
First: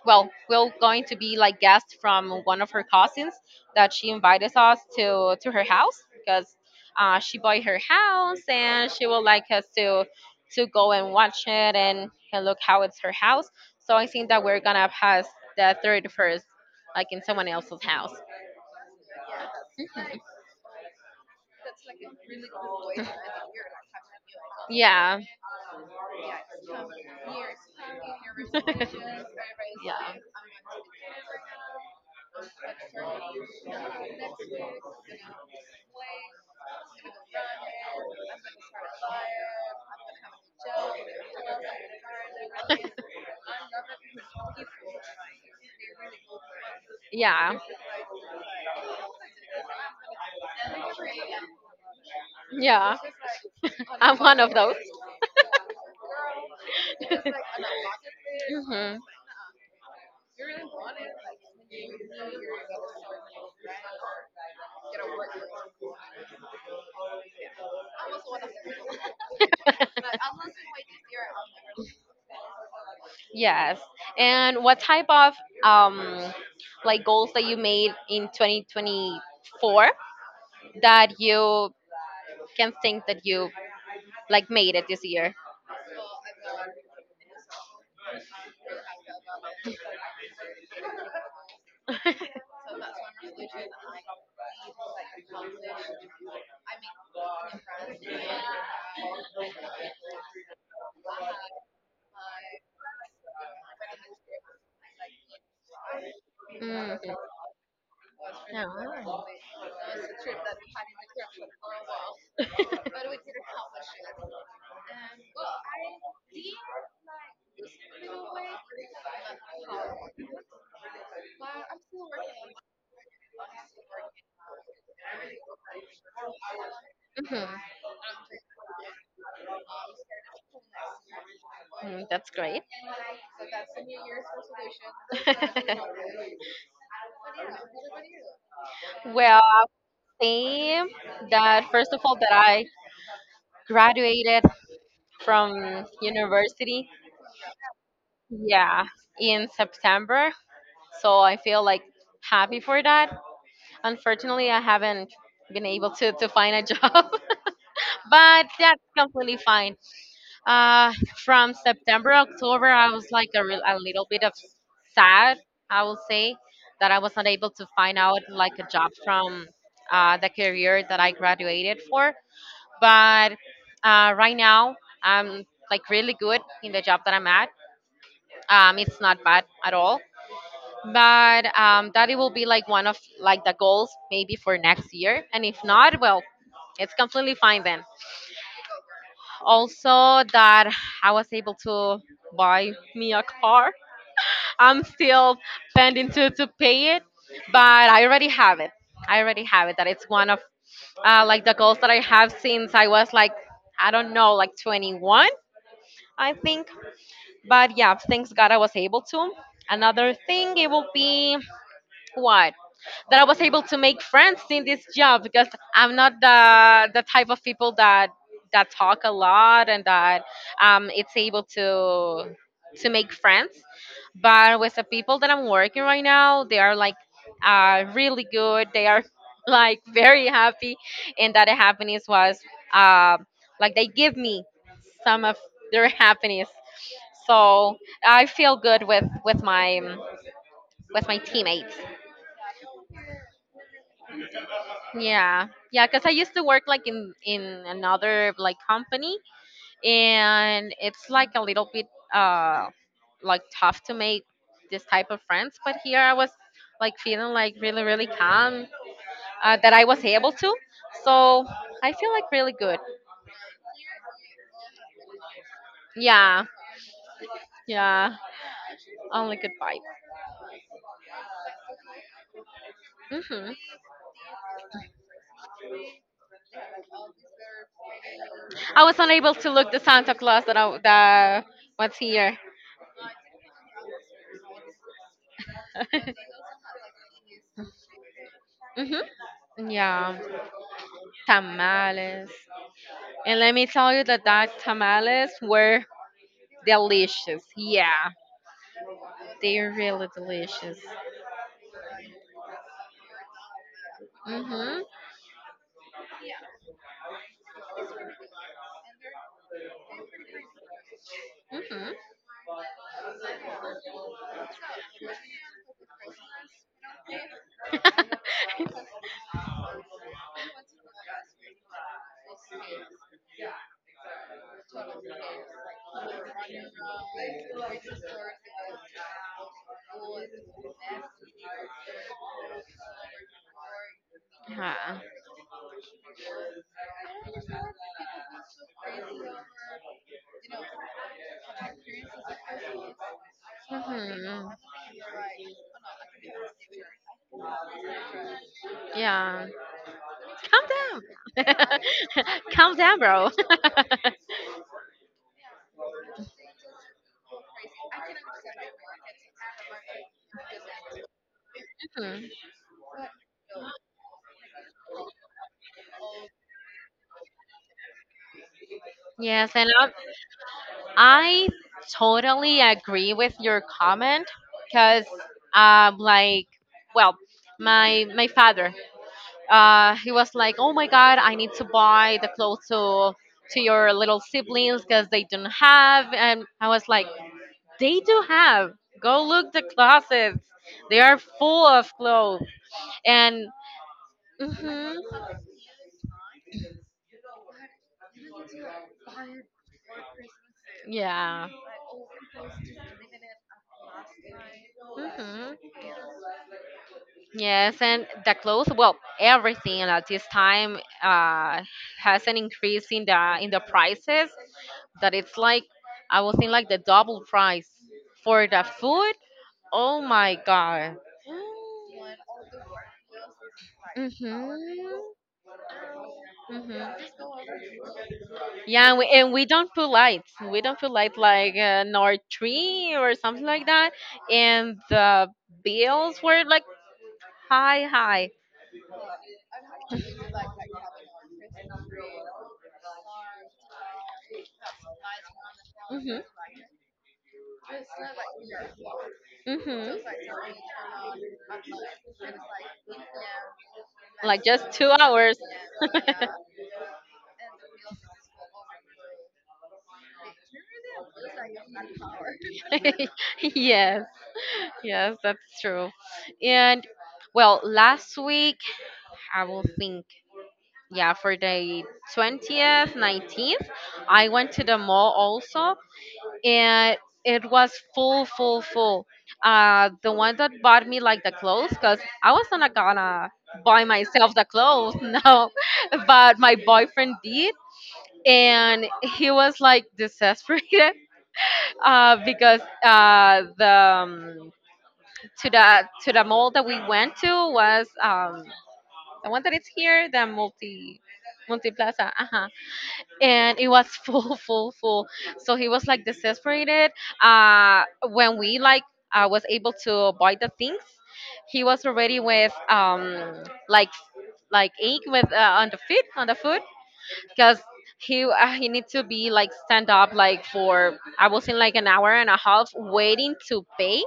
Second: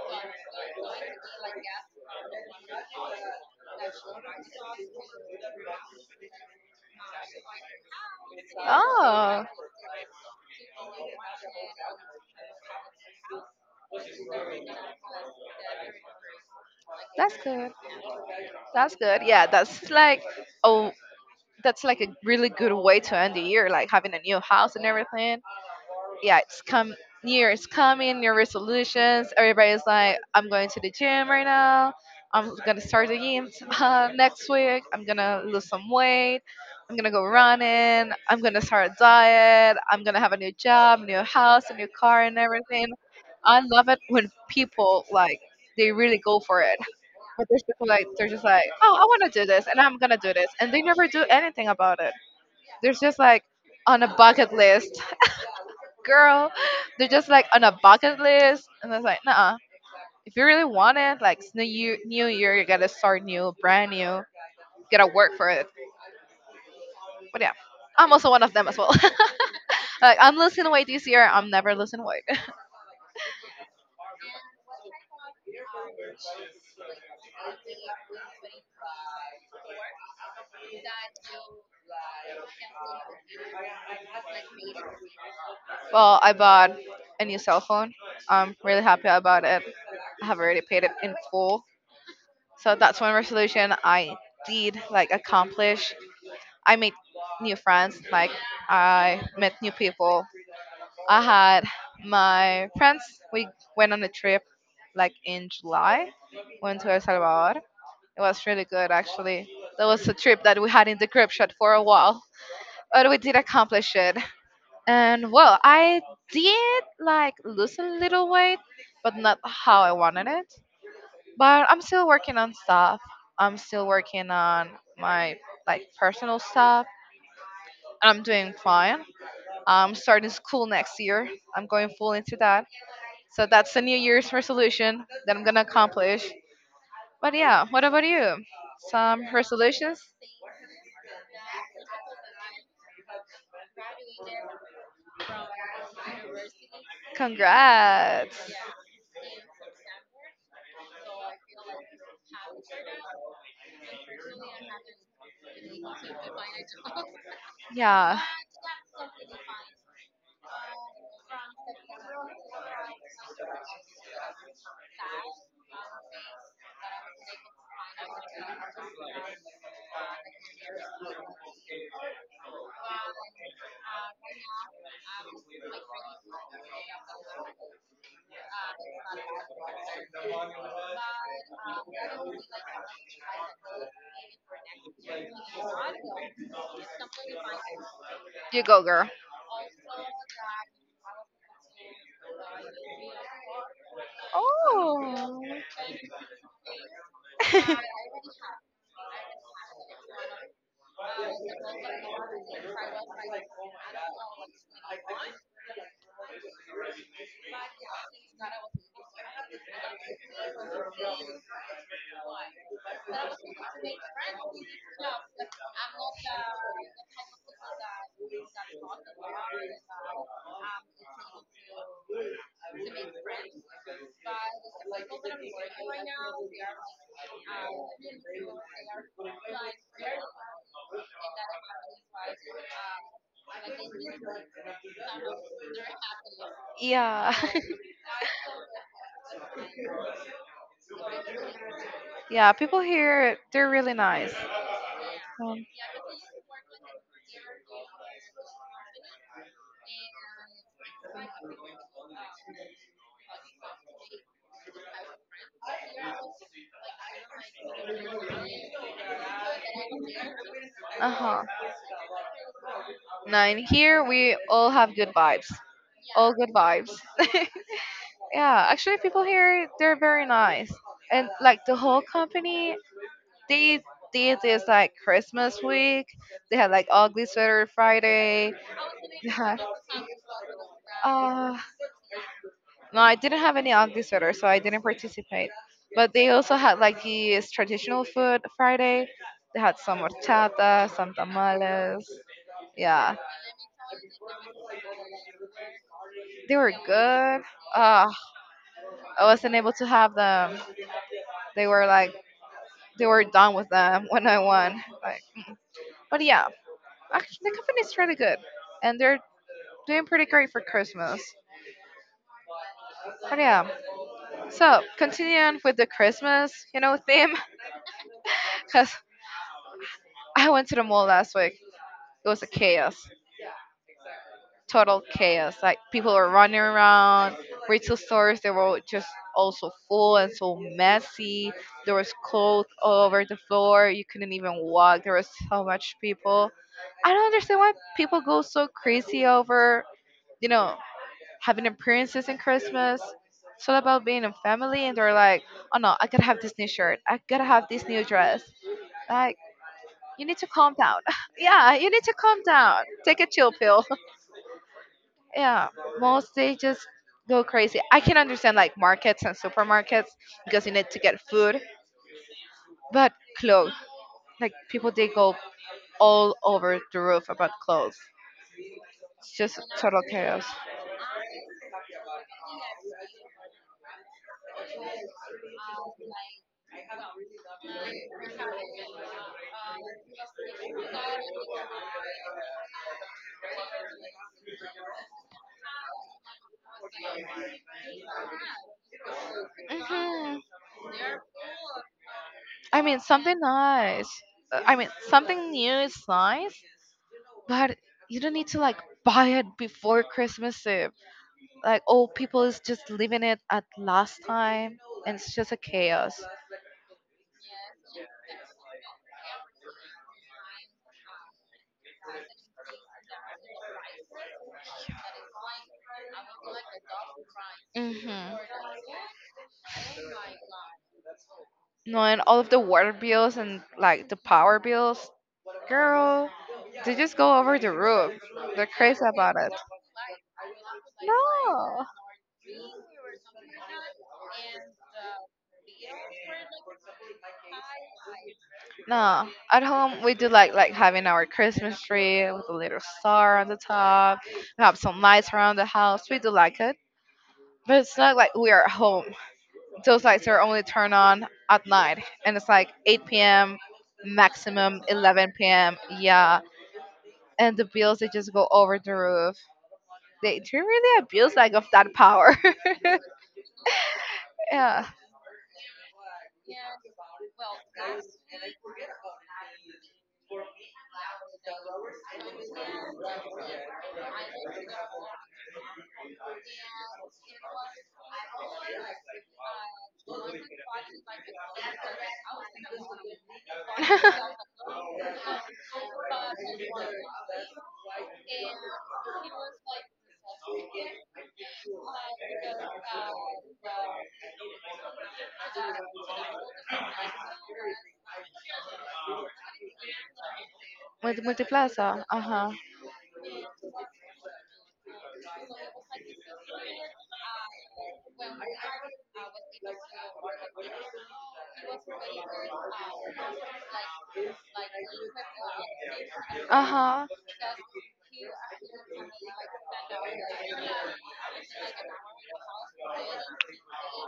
Speaker 2: well, we're going to be like guests from one of her cousins that she invited us to her house because she bought her house and she would like
Speaker 1: Oh,
Speaker 2: us to go and watch it and look how it's her house. So I think that we're gonna pass the 31st like in
Speaker 1: that's
Speaker 2: someone
Speaker 1: good.
Speaker 2: else's house.
Speaker 1: That's good. Yeah, that's like, oh, that's like a really good way to end the year, like having a new house and
Speaker 2: Yeah.
Speaker 1: everything. Yeah, it's come. New year is coming, new
Speaker 2: [laughs]
Speaker 1: resolutions. Everybody's like,
Speaker 2: Yeah.
Speaker 1: I'm going to the gym right now. I'm gonna start the gym, [laughs] next week. I'm gonna lose some weight. I'm gonna go running. I'm gonna start a diet. I'm gonna have a new job, new house, a new car, and everything. I love it when people like, they really go for it. But they're
Speaker 2: Yeah.
Speaker 1: just like they're just like, oh, I want to do this, and I'm gonna do this, and they never do anything about it. They're
Speaker 2: Yeah.
Speaker 1: just like
Speaker 2: [laughs]
Speaker 1: on a
Speaker 2: I'm one
Speaker 1: bucket
Speaker 2: of those.
Speaker 1: list, [laughs] girl. They're just like on a
Speaker 2: [laughs]
Speaker 1: bucket list, and
Speaker 2: Hmm.
Speaker 1: it's like, nah. If you really want it, like it's new year, you gotta start new, brand new. Gotta work for it. But yeah, I'm also one of them as well. [laughs] Like I'm losing weight this year. I'm never losing weight. [laughs]
Speaker 2: Yes. And what type of um like goals that you made in 2024 that you can think that you like made it this year? [laughs]
Speaker 1: Well, I bought a new cell phone. I'm really happy about it. I have already paid it in full. So that's one resolution I did like accomplish. I made new friends, like I met new people. I had my friends, we went on a trip like in July, went to El
Speaker 2: Mhm.
Speaker 1: Salvador. It was really good
Speaker 2: Ah.
Speaker 1: actually. That was a trip that we had in the group shot for a while, but we did accomplish it. And well, I did like lose a little weight, but not how I wanted it, but I'm still working on stuff. I'm still working on my like personal stuff.
Speaker 2: Mhm.
Speaker 1: I'm doing fine. I'm starting school next year. I'm going
Speaker 2: Mm,
Speaker 1: full
Speaker 2: that's
Speaker 1: into
Speaker 2: great.
Speaker 1: that. So that's the New Year's resolution that I'm gonna accomplish.
Speaker 2: [laughs]
Speaker 1: But yeah, what about you? Some
Speaker 2: Well,
Speaker 1: resolutions?
Speaker 2: I'll say that first of all that I graduated from university.
Speaker 1: Congrats.
Speaker 2: Yeah, in September. So I feel like happy for that. Unfortunately, I haven't been able to find a job, [laughs]
Speaker 1: Yeah,
Speaker 2: but that's completely fine. Uh, from September, October, I was like real, a little bit of sad, I will say, that I was not able to find out like a job from the career that I graduated for. But right now, I'm like really good in the job that I'm at. It's not bad at all. But that it will be like one of like the goals maybe for next year, and if not, well, it's completely fine then.
Speaker 1: you go, girl.
Speaker 2: Also that I was able to buy me a car. I'm
Speaker 1: Oh.
Speaker 2: still pending to pay it, but I
Speaker 1: [laughs]
Speaker 2: already have it. I already have it. That it's one of like the goals that I have since I was like, I don't know, like 21, I think. But yeah, thanks god I was able to. Another thing it will be what, that I was able to make friends in this job, because I'm not the type of people that that talk a lot and that it's able to make friends. But with the people that I'm working right now, they are like really good. They are [laughs] like very happy, and that happiness was uh, like they give me some of their [laughs] happiness.
Speaker 1: Yeah.
Speaker 2: So I feel good with my with my teammates.
Speaker 1: [laughs] Yeah, people here, they're really nice.
Speaker 2: Yeah,
Speaker 1: Um,
Speaker 2: yeah, because I used to work like in another like company, and it's like a little bit uh like tough to make this type of friends. But here I was like feeling like really really calm, that I was able to,
Speaker 1: Uh
Speaker 2: so
Speaker 1: huh.
Speaker 2: I feel like really good.
Speaker 1: Nine. Here we all have good vibes. All
Speaker 2: Yeah,
Speaker 1: good vibes. [laughs]
Speaker 2: yeah,
Speaker 1: Yeah, actually, people
Speaker 2: only good
Speaker 1: here
Speaker 2: vibes.
Speaker 1: they're very nice, and like the whole company,
Speaker 2: Hmm.
Speaker 1: they did this like Christmas week. They had like ugly sweater Friday.
Speaker 2: I was
Speaker 1: [laughs] They
Speaker 2: unable to
Speaker 1: had
Speaker 2: look the Santa Claus that
Speaker 1: uh
Speaker 2: was here.
Speaker 1: no, I didn't have any ugly sweater, so I didn't participate.
Speaker 2: [laughs]
Speaker 1: But they also had like this traditional food Friday.
Speaker 2: Hmm.
Speaker 1: They had some
Speaker 2: Yeah,
Speaker 1: horchata, some tamales.
Speaker 2: tamales.
Speaker 1: Yeah,
Speaker 2: And let me tell you that tamales were
Speaker 1: they were good.
Speaker 2: delicious.
Speaker 1: Uh,
Speaker 2: Yeah,
Speaker 1: I wasn't
Speaker 2: they're
Speaker 1: able to
Speaker 2: really
Speaker 1: have them.
Speaker 2: delicious.
Speaker 1: They were like, they were done with them when I won.
Speaker 2: Mhm.
Speaker 1: Like, but yeah, actually the company's really good, and they're doing pretty great for Christmas.
Speaker 2: Mhm.
Speaker 1: But yeah, so continuing with the Christmas, you know, theme,
Speaker 2: [laughs]
Speaker 1: [laughs] because I went to the mall last week. It was a chaos. Total chaos. Like people were running around, retail stores they were just also full and so messy. There was clothes all over the floor. You couldn't even
Speaker 2: Yeah.
Speaker 1: walk. There was so much people. I don't understand why people go so crazy over, you know, having appearances in Christmas. It's all about being a
Speaker 2: Mhm.
Speaker 1: family, and they're like, oh no, I gotta have this new shirt. I gotta have this new dress. Like,
Speaker 2: Yeah.
Speaker 1: you need to calm down.
Speaker 2: Calm
Speaker 1: [laughs]
Speaker 2: down.
Speaker 1: Yeah,
Speaker 2: [laughs]
Speaker 1: you need to calm
Speaker 2: Calm
Speaker 1: down.
Speaker 2: down,
Speaker 1: Take a
Speaker 2: bro. [laughs]
Speaker 1: chill pill. Yeah, most they just go crazy. I can understand like markets and supermarkets, because you need to get food,
Speaker 2: Mhm.
Speaker 1: but clothes, like people, they go all over the roof about clothes. It's
Speaker 2: Yes,
Speaker 1: just
Speaker 2: and I,
Speaker 1: total chaos.
Speaker 2: I totally agree with your comment because, like, well, my father he was like, "Oh my God, I need to buy the clothes to your little siblings because they don't have." And I was like, "They do have. Go look the
Speaker 1: Hmm.
Speaker 2: closets. They are full of clothes."
Speaker 1: I mean something
Speaker 2: And
Speaker 1: nice. I mean
Speaker 2: hmm
Speaker 1: something new is nice, but you don't need to like buy it before Christmas eve.
Speaker 2: yeah.
Speaker 1: Like oh, people is just leaving it at last time, and it's just a
Speaker 2: Hmm.
Speaker 1: chaos.
Speaker 2: Yes, and the clothes, well, everything at this time has an increase in the prices, that it's like I was in like the double price
Speaker 1: Hmm.
Speaker 2: for the food. Oh my god.
Speaker 1: No, and all of the water bills and like the power bills,
Speaker 2: Mhm.
Speaker 1: girl, they just
Speaker 2: Mhm.
Speaker 1: go over the roof. They're
Speaker 2: Yeah, and
Speaker 1: crazy about
Speaker 2: we
Speaker 1: it.
Speaker 2: don't put lights. We don't put lights like
Speaker 1: No,
Speaker 2: nor tree or something like that. And the bills were like high, high.
Speaker 1: no. At home, we do like having our Christmas tree with a little star on the top. We have some lights around the house. We
Speaker 2: Mhm.
Speaker 1: do like it, but it's not like we are at home.
Speaker 2: Mhm.
Speaker 1: Those lights are only turned on at night, and it's like 8 p.m.
Speaker 2: Like just
Speaker 1: maximum
Speaker 2: 2 hours.
Speaker 1: 11 p.m.
Speaker 2: [laughs]
Speaker 1: Yeah, and the bills they just go over the roof. They do really abuse like of that power.
Speaker 2: Yes.
Speaker 1: [laughs] Yeah.
Speaker 2: Yes, that's true. And well, last week I will think. Yeah, for the 20th, 19th, I went to the mall also, and it was full, full, full. Uh, the one that bought me like the clothes, because I was not gonna buy myself the
Speaker 1: [laughs]
Speaker 2: clothes, [laughs] no, but my boyfriend did. And he was like desperate, [laughs] because the to the to the mall that we went to was the one that is here, the
Speaker 1: With
Speaker 2: multi
Speaker 1: Multiplaza.
Speaker 2: plaza,
Speaker 1: Uh
Speaker 2: uh-huh.
Speaker 1: huh.
Speaker 2: And it was full, [laughs] full, full. So he was like desesperated, uh when we like was able to buy the things, he was already with like like ache with on the feet, on the
Speaker 1: Uh
Speaker 2: foot,
Speaker 1: huh.
Speaker 2: because he need to be like stand up like for, I was in like 1.5 hours waiting to pay,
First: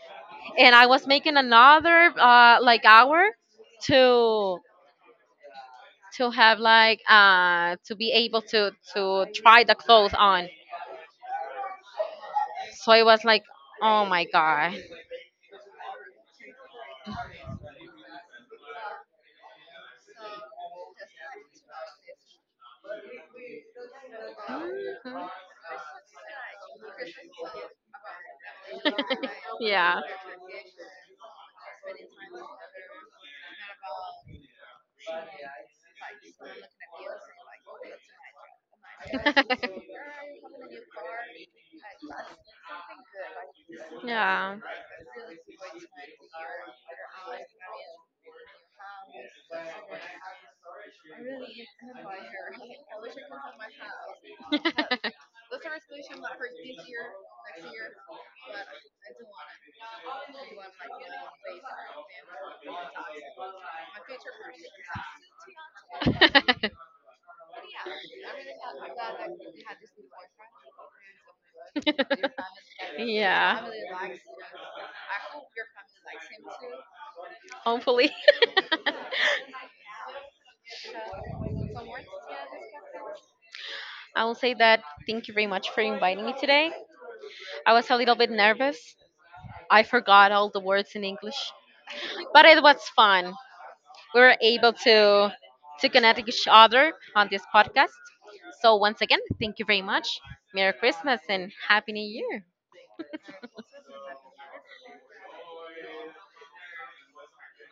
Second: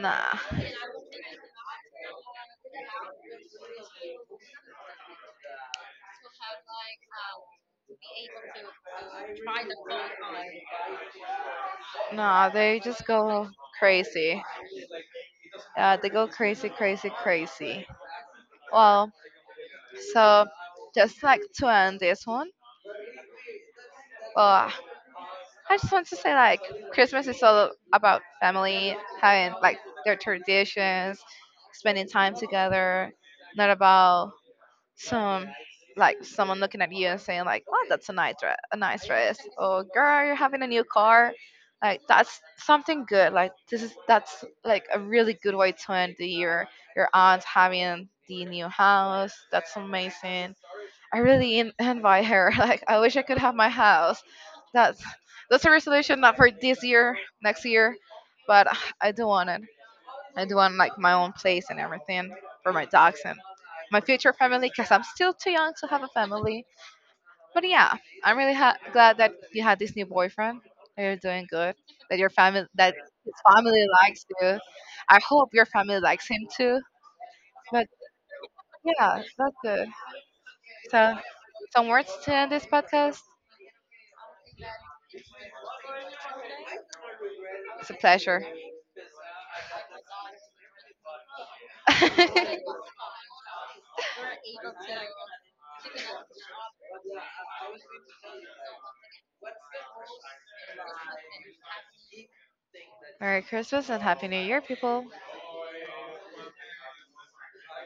Speaker 1: Nah.
Speaker 2: and I was making another like hour to to have like to be able to try the clothes on.
Speaker 1: Nah. They
Speaker 2: So I
Speaker 1: just
Speaker 2: was like,
Speaker 1: go
Speaker 2: oh my
Speaker 1: crazy.
Speaker 2: god.
Speaker 1: Yeah. They go crazy, crazy, crazy. Well, so just like to end this one. Well,
Speaker 2: Mhm.
Speaker 1: I just want to say like Christmas is all about family, having
Speaker 2: [laughs]
Speaker 1: like
Speaker 2: Yeah.
Speaker 1: their traditions, spending time together. Not about some, like someone looking at you and saying like, "Oh, that's a nice dress," or
Speaker 2: [laughs]
Speaker 1: "Girl, you're having a new car," like that's something good. Like this is, that's
Speaker 2: Yeah.
Speaker 1: like a really good way to end the year. Your aunt having the new house, that's amazing. I really envy her. [laughs] Like I wish I could have my house. That's that's a resolution not for this year, next year, but I do want it. I do want like my own place and everything for my dogs and my future family, because I'm still too young to have a family.
Speaker 2: [laughs]
Speaker 1: But yeah, I'm really glad that you had this new boyfriend. That you're doing good. That your family, that his
Speaker 2: Yeah.
Speaker 1: family likes you. I hope your family likes him too. But
Speaker 2: Hopefully. [laughs]
Speaker 1: yeah, that's good. So, some words to end this podcast.
Speaker 2: I will say that thank you very much for inviting me today. I
Speaker 1: It's
Speaker 2: was
Speaker 1: a
Speaker 2: a little bit
Speaker 1: pleasure.
Speaker 2: nervous. I forgot all the words in English, but it
Speaker 1: [laughs]
Speaker 2: was fun. We were able to connect with each other on this podcast. So once again, thank you very much. Merry Christmas and Happy New Year.
Speaker 1: Merry Christmas and Happy New Year, people.